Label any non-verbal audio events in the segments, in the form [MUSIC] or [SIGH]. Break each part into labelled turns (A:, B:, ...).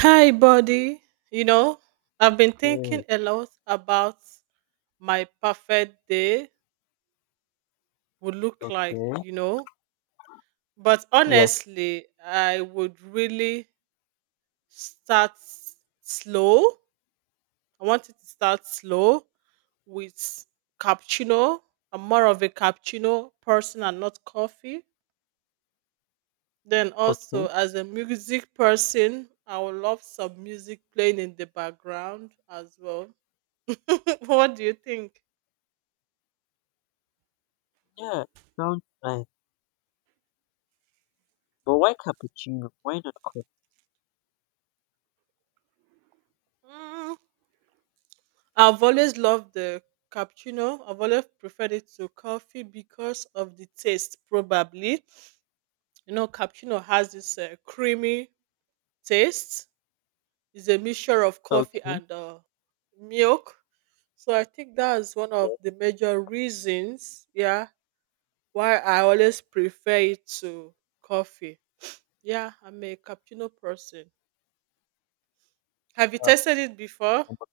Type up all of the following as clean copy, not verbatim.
A: Hi, buddy. You know, I've been
B: Mm,
A: thinking a lot about my perfect day would look like,
B: okay.
A: you know. But
B: Yeah,
A: honestly, I would really start s- slow. I wanted to start slow with cappuccino. I'm more of a cappuccino person and not coffee. Then also
B: okay.
A: as a music person, I would love some music playing in the background as well. [LAUGHS] What do you think?
B: Yeah, sounds nice. But why cappuccino? Why not coffee?
A: Mm, I've always loved the cappuccino. I've always preferred it to coffee because of the taste, probably. Cappuccino has this creamy taste. It's a mixture of coffee
B: Okay.
A: and milk. So I think that's one of
B: Yes,
A: the major reasons, yeah, why I always prefer it to coffee. Yeah, I'm a cappuccino person. Have you
B: uh,
A: tasted it before?
B: I'm a,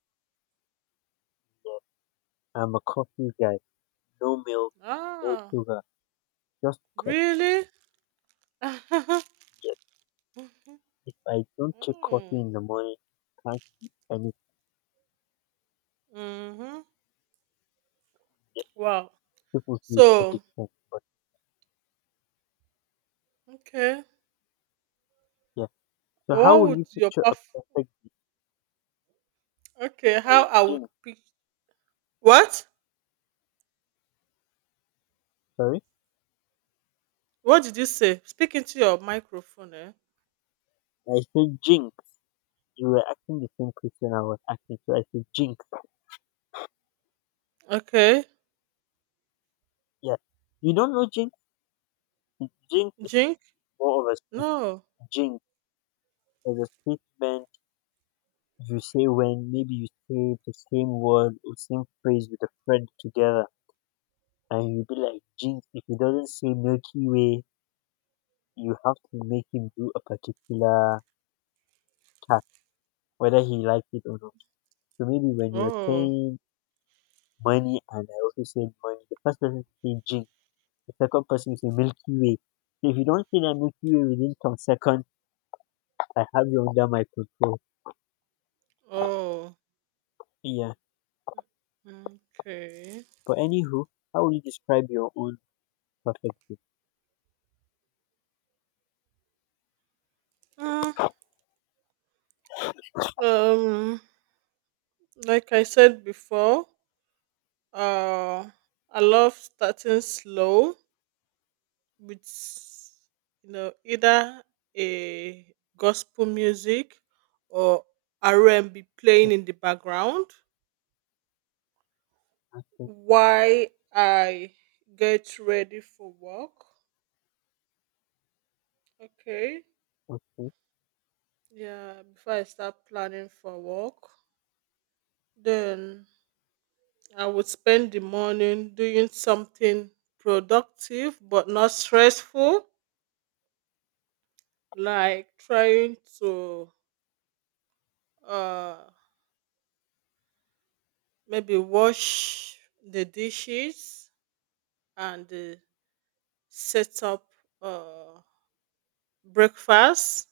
B: yeah, I'm a coffee guy. No milk, no
A: Ah,
B: sugar, just coffee.
A: really? [LAUGHS]
B: Yes. If I don't take coffee
A: Mm.
B: in the morning, can't eat anything.
A: Mhm.
B: Yes.
A: Wow.
B: People say it's
A: So,
B: addiction, but
A: okay.
B: yeah. So how
A: What
B: will
A: would
B: you
A: your
B: picture a
A: perf-
B: perfect day?
A: okay, how
B: Hey,
A: I would
B: Jinx,
A: pick what?
B: sorry?
A: What did you say? Speak into your microphone, eh?
B: I said jinx. You were asking the same question I was asking, so I said jinx.
A: Okay.
B: Yeah. You don't know jinx? Jinx,
A: Drink?
B: more of a speech
A: No.
B: jinx. There's a statement you say when maybe you say the same word or same phrase with a friend together, and you be like, jinx. If he doesn't say Milky Way, you have to make him do a particular task, whether he likes it or not. So maybe when you're
A: Oh.
B: saying money and I also say money, the first person say jinx, the second person say Milky Way. So if you don't say that Milky Way within some seconds, I have you under my control.
A: Oh.
B: Yeah.
A: Okay.
B: But anywho, how would you describe your own perfectly.
A: Mm, Um like I said before, uh I love starting slow with either a gospel music or R&B
B: And
A: playing in the background
B: I said,
A: while I get ready for work. Okay.
B: okay,
A: Yeah, before I start planning for work, then I would spend the morning doing something productive but not stressful, like trying to uh maybe wash the dishes and set up uh, breakfast.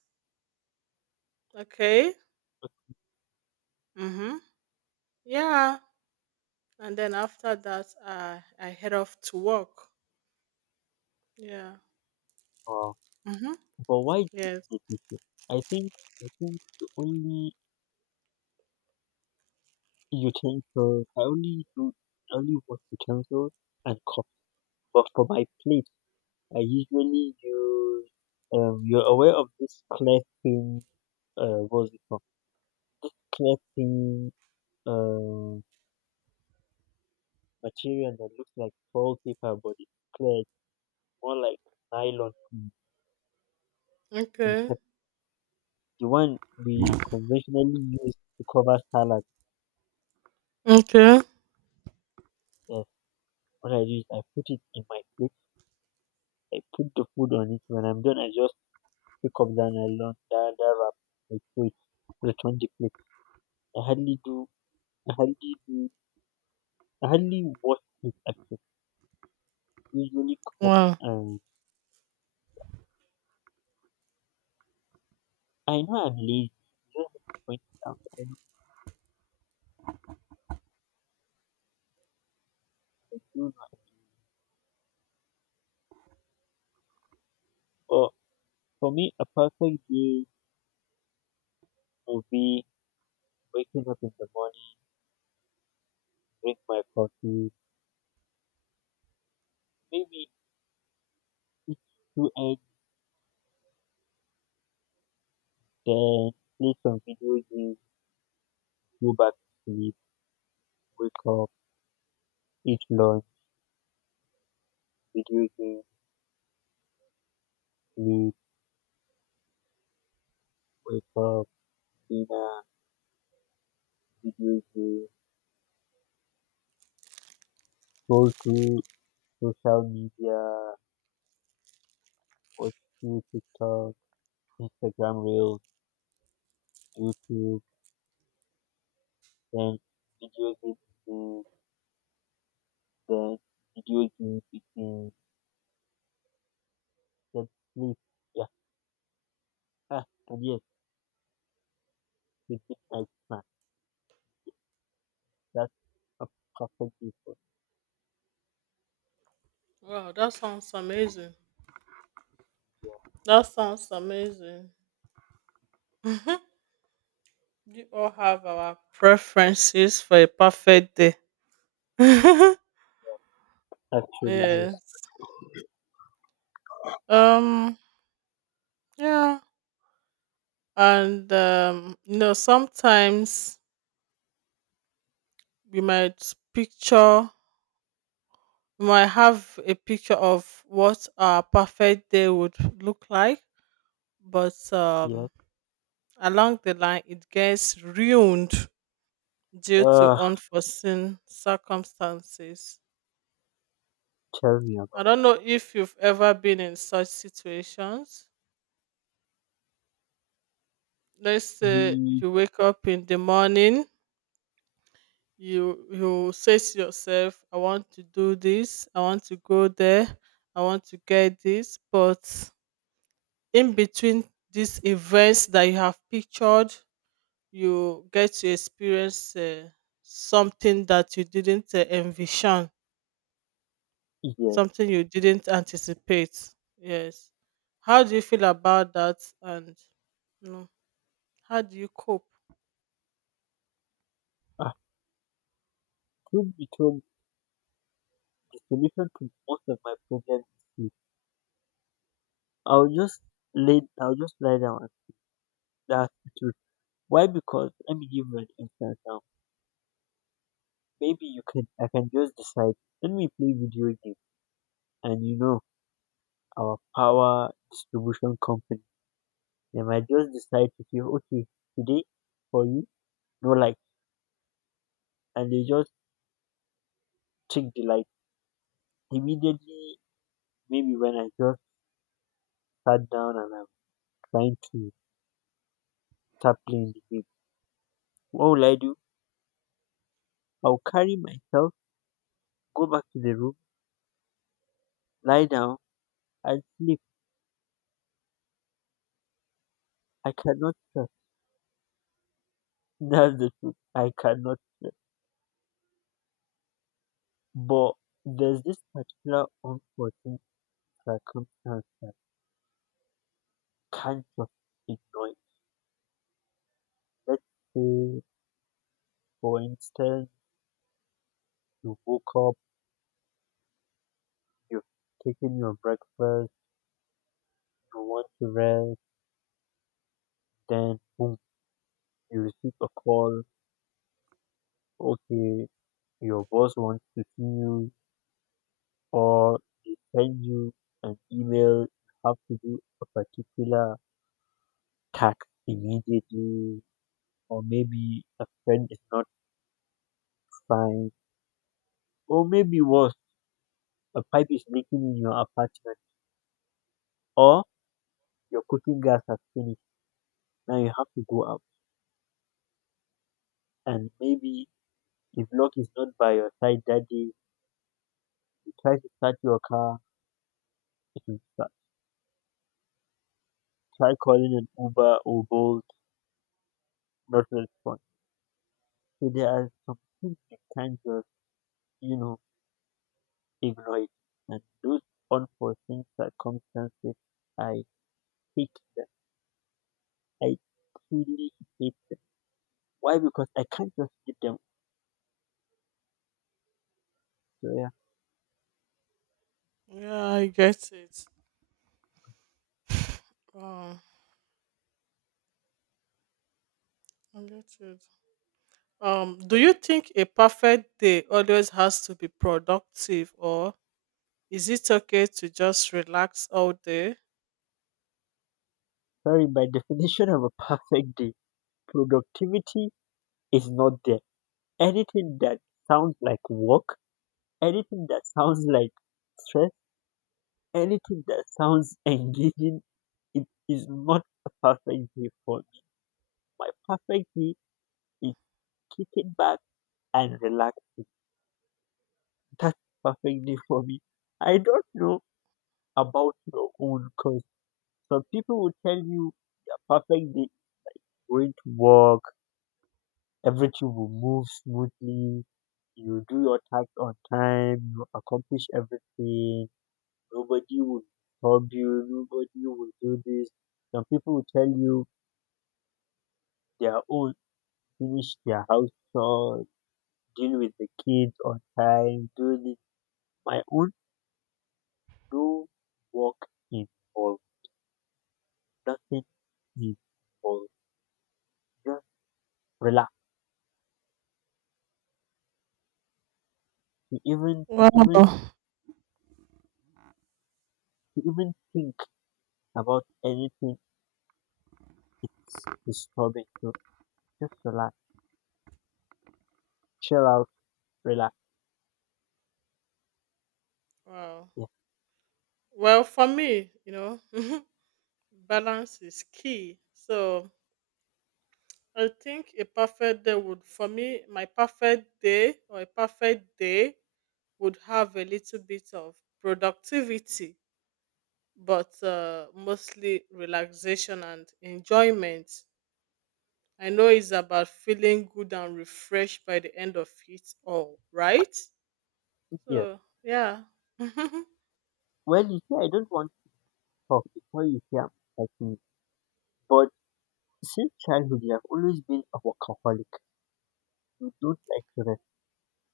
A: Okay. Mm-hmm. Yeah. And then after that, I head off to work. Yeah.
B: uh,
A: Mm-hmm.
B: but why do
A: Yes.
B: you do this? I think I think the only utensil I only wash utensils and cups. But for my plate, I usually use You're aware of this clear thin what's it called? Clear thin um material that looks like foil paper, but it's clear. It's more like nylon. In
A: Okay.
B: fact, the one we conventionally use to cover salad.
A: Okay.
B: What I do is I put it in my plate, I put the food on it. When I'm done, I just pick up the nylon, the wrap, I throw it, return the plate. I hardly do, I hardly do, I hardly wash it actually. Usually cup
A: Wow.
B: and I know I'm lazy. Just point it out. I know, I do not. But for me, a perfect day would be waking up in the morning, drink my coffee, maybe eat two eggs, then play some video games, go back to sleep, wake up, eat lunch. Did you eat? Sleep? Wake up? Dinner? Did you scroll through social media? Watch through TikTok, Instagram Reels, YouTube? Then did you eat? Sleep? Then did you eat? Then sleep? Yeah. Ah, and yes, it is my snack. That's a perfect day for
A: Wow. That sounds amazing.
B: me.
A: That sounds amazing. We all have our preferences for a perfect day. [LAUGHS]
B: Yeah. Actually, yes.
A: Yes. Um. Yeah. And. Sometimes we might picture we might have a picture of what our perfect day would look like but
B: Yes.
A: um along the line it gets ruined due to
B: Uh,
A: unforeseen circumstances.
B: tell me
A: I
B: about
A: don't know if you've ever been in such situations. Let's
B: it.
A: say
B: The
A: you wake up in the morning, you say to yourself, I want to do this, I want to go there, I want to get this, but in between these events that you have pictured, you get to experience something that you didn't envision,
B: Yes.
A: something you didn't anticipate. Yes. How do you feel about that? And you know, how do you cope?
B: Ah, truth be told, the solution to most of my problems is sleep. I'll just I'll just lie down, and that's the truth. Why? Because let me give you an instance now. Maybe you can I can just decide, let me play video game, and you know our power distribution company. They might just decide to say, okay, today for you, no light, and they just check the light. Immediately maybe when I just sat down and I'm trying to start playing the game. What will I do? I'll carry myself, go back to the room, lie down and sleep. I cannot That's the truth. I cannot say. But there's this particular unforeseen circumstance that can't just ignore it. Let's say, for instance, you woke up, you've taken your breakfast, you want to rest, then boom, you receive a call. Okay, your boss wants to see you, or they send you an email. You have to do a particular task immediately, or maybe a friend is not fine. Or maybe worse, a pipe is leaking in your apartment or your cooking gas has finished. Now you have to go out. And maybe if luck is not by your side that day, you try to start your car, it will start. Try calling an Uber or Bolt, not respond. So there are some things you can't just, you know, ignore it. And those unforeseen circumstances, I hate them. I truly hate them. Why? Because I can't just give them. So yeah,
A: Yeah, I get it. Um, I get it. Do you think a perfect day always has to be productive, or is it okay to just relax all day?
B: sorry, by [LAUGHS] definition of a perfect day, productivity is not there. Anything that sounds like work, anything that sounds like stress, anything that sounds [LAUGHS] engaging, it is not a perfect day for me. My perfect day is kicking back and relaxing. That's perfect day for me. I don't know about your own because some people will tell you their perfect day is going to work, everything will move smoothly, you do your task on time, you accomplish everything, nobody will disturb you, nobody will do this. Some people will tell you their own, finish their house chores, deal with the kids on time, do this. My own, no work involved, nothing involved. Just relax. To even to even
A: Wow.
B: to even think about anything, it's disturbing. So just relax, chill out, relax.
A: Wow.
B: Yes,
A: Well, for me, you know, [LAUGHS] balance is key. So I think a perfect day would, for me, my perfect day or a perfect day would have a little bit of productivity, but mostly relaxation and enjoyment. I know it's about feeling good and refreshed by the end of it all, right?
B: yes.
A: So, yeah. [LAUGHS] [LAUGHS] uh,
B: Well, you see, I don't want talk before you say I'm, but since childhood you have always been a workaholic. You don't like to rest.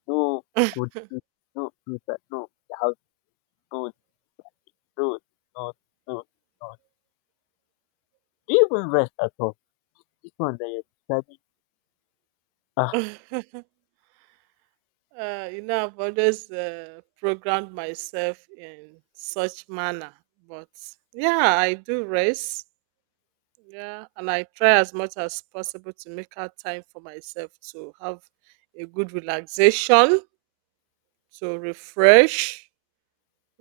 B: No, good, no, do that, no, the house, no, no, no, no, no. Do you even rest at all? This one that you're describing, ah,
A: you know, I've always programmed myself in such manner, but yeah, I do rest. Yeah, and I try as much as possible to make out time for myself to have a good relaxation, to refresh,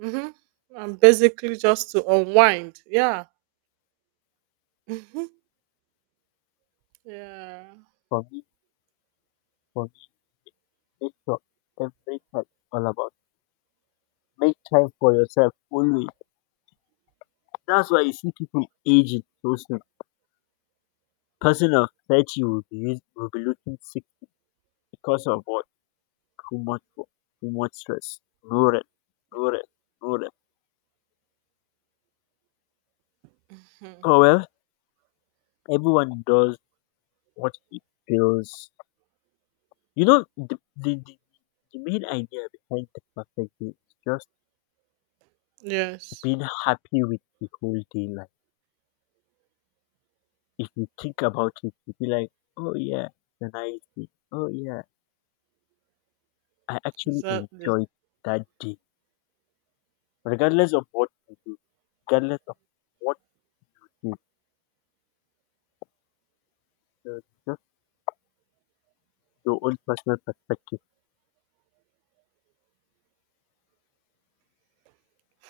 A: hmm, and basically just to unwind. Yeah. Hmm. Yeah.
B: for me, for me, make sure every time it's all about make time for yourself always. That's why you see people aging so soon. Person of 30 will be, will be looking sick because of what? Too much wo- too much stress. No rest. No rest. No rest.
A: Mhm.
B: Oh well, everyone does what he feels. You know, the main idea behind the perfect day is just
A: Yes,
B: being happy with the whole day. Like, if you think about it, you be like, oh yeah, it's a nice day. Oh yeah, I actually
A: exactly.
B: enjoyed that day. Regardless of what you do, regardless of what you do, just your own personal perspective.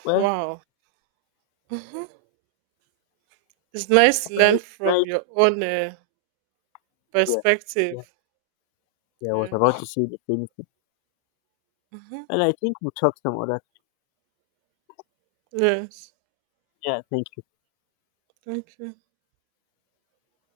B: Well,
A: Wow. Hmm. It's nice to
B: well,
A: learn from
B: nice,
A: your own
B: yeah.
A: perspective.
B: Yeah, I was about to
A: Yes.
B: say the same thing.
A: Hmm.
B: And I think we'll talk some other.
A: Yes.
B: Yeah, thank you.
A: Thank you.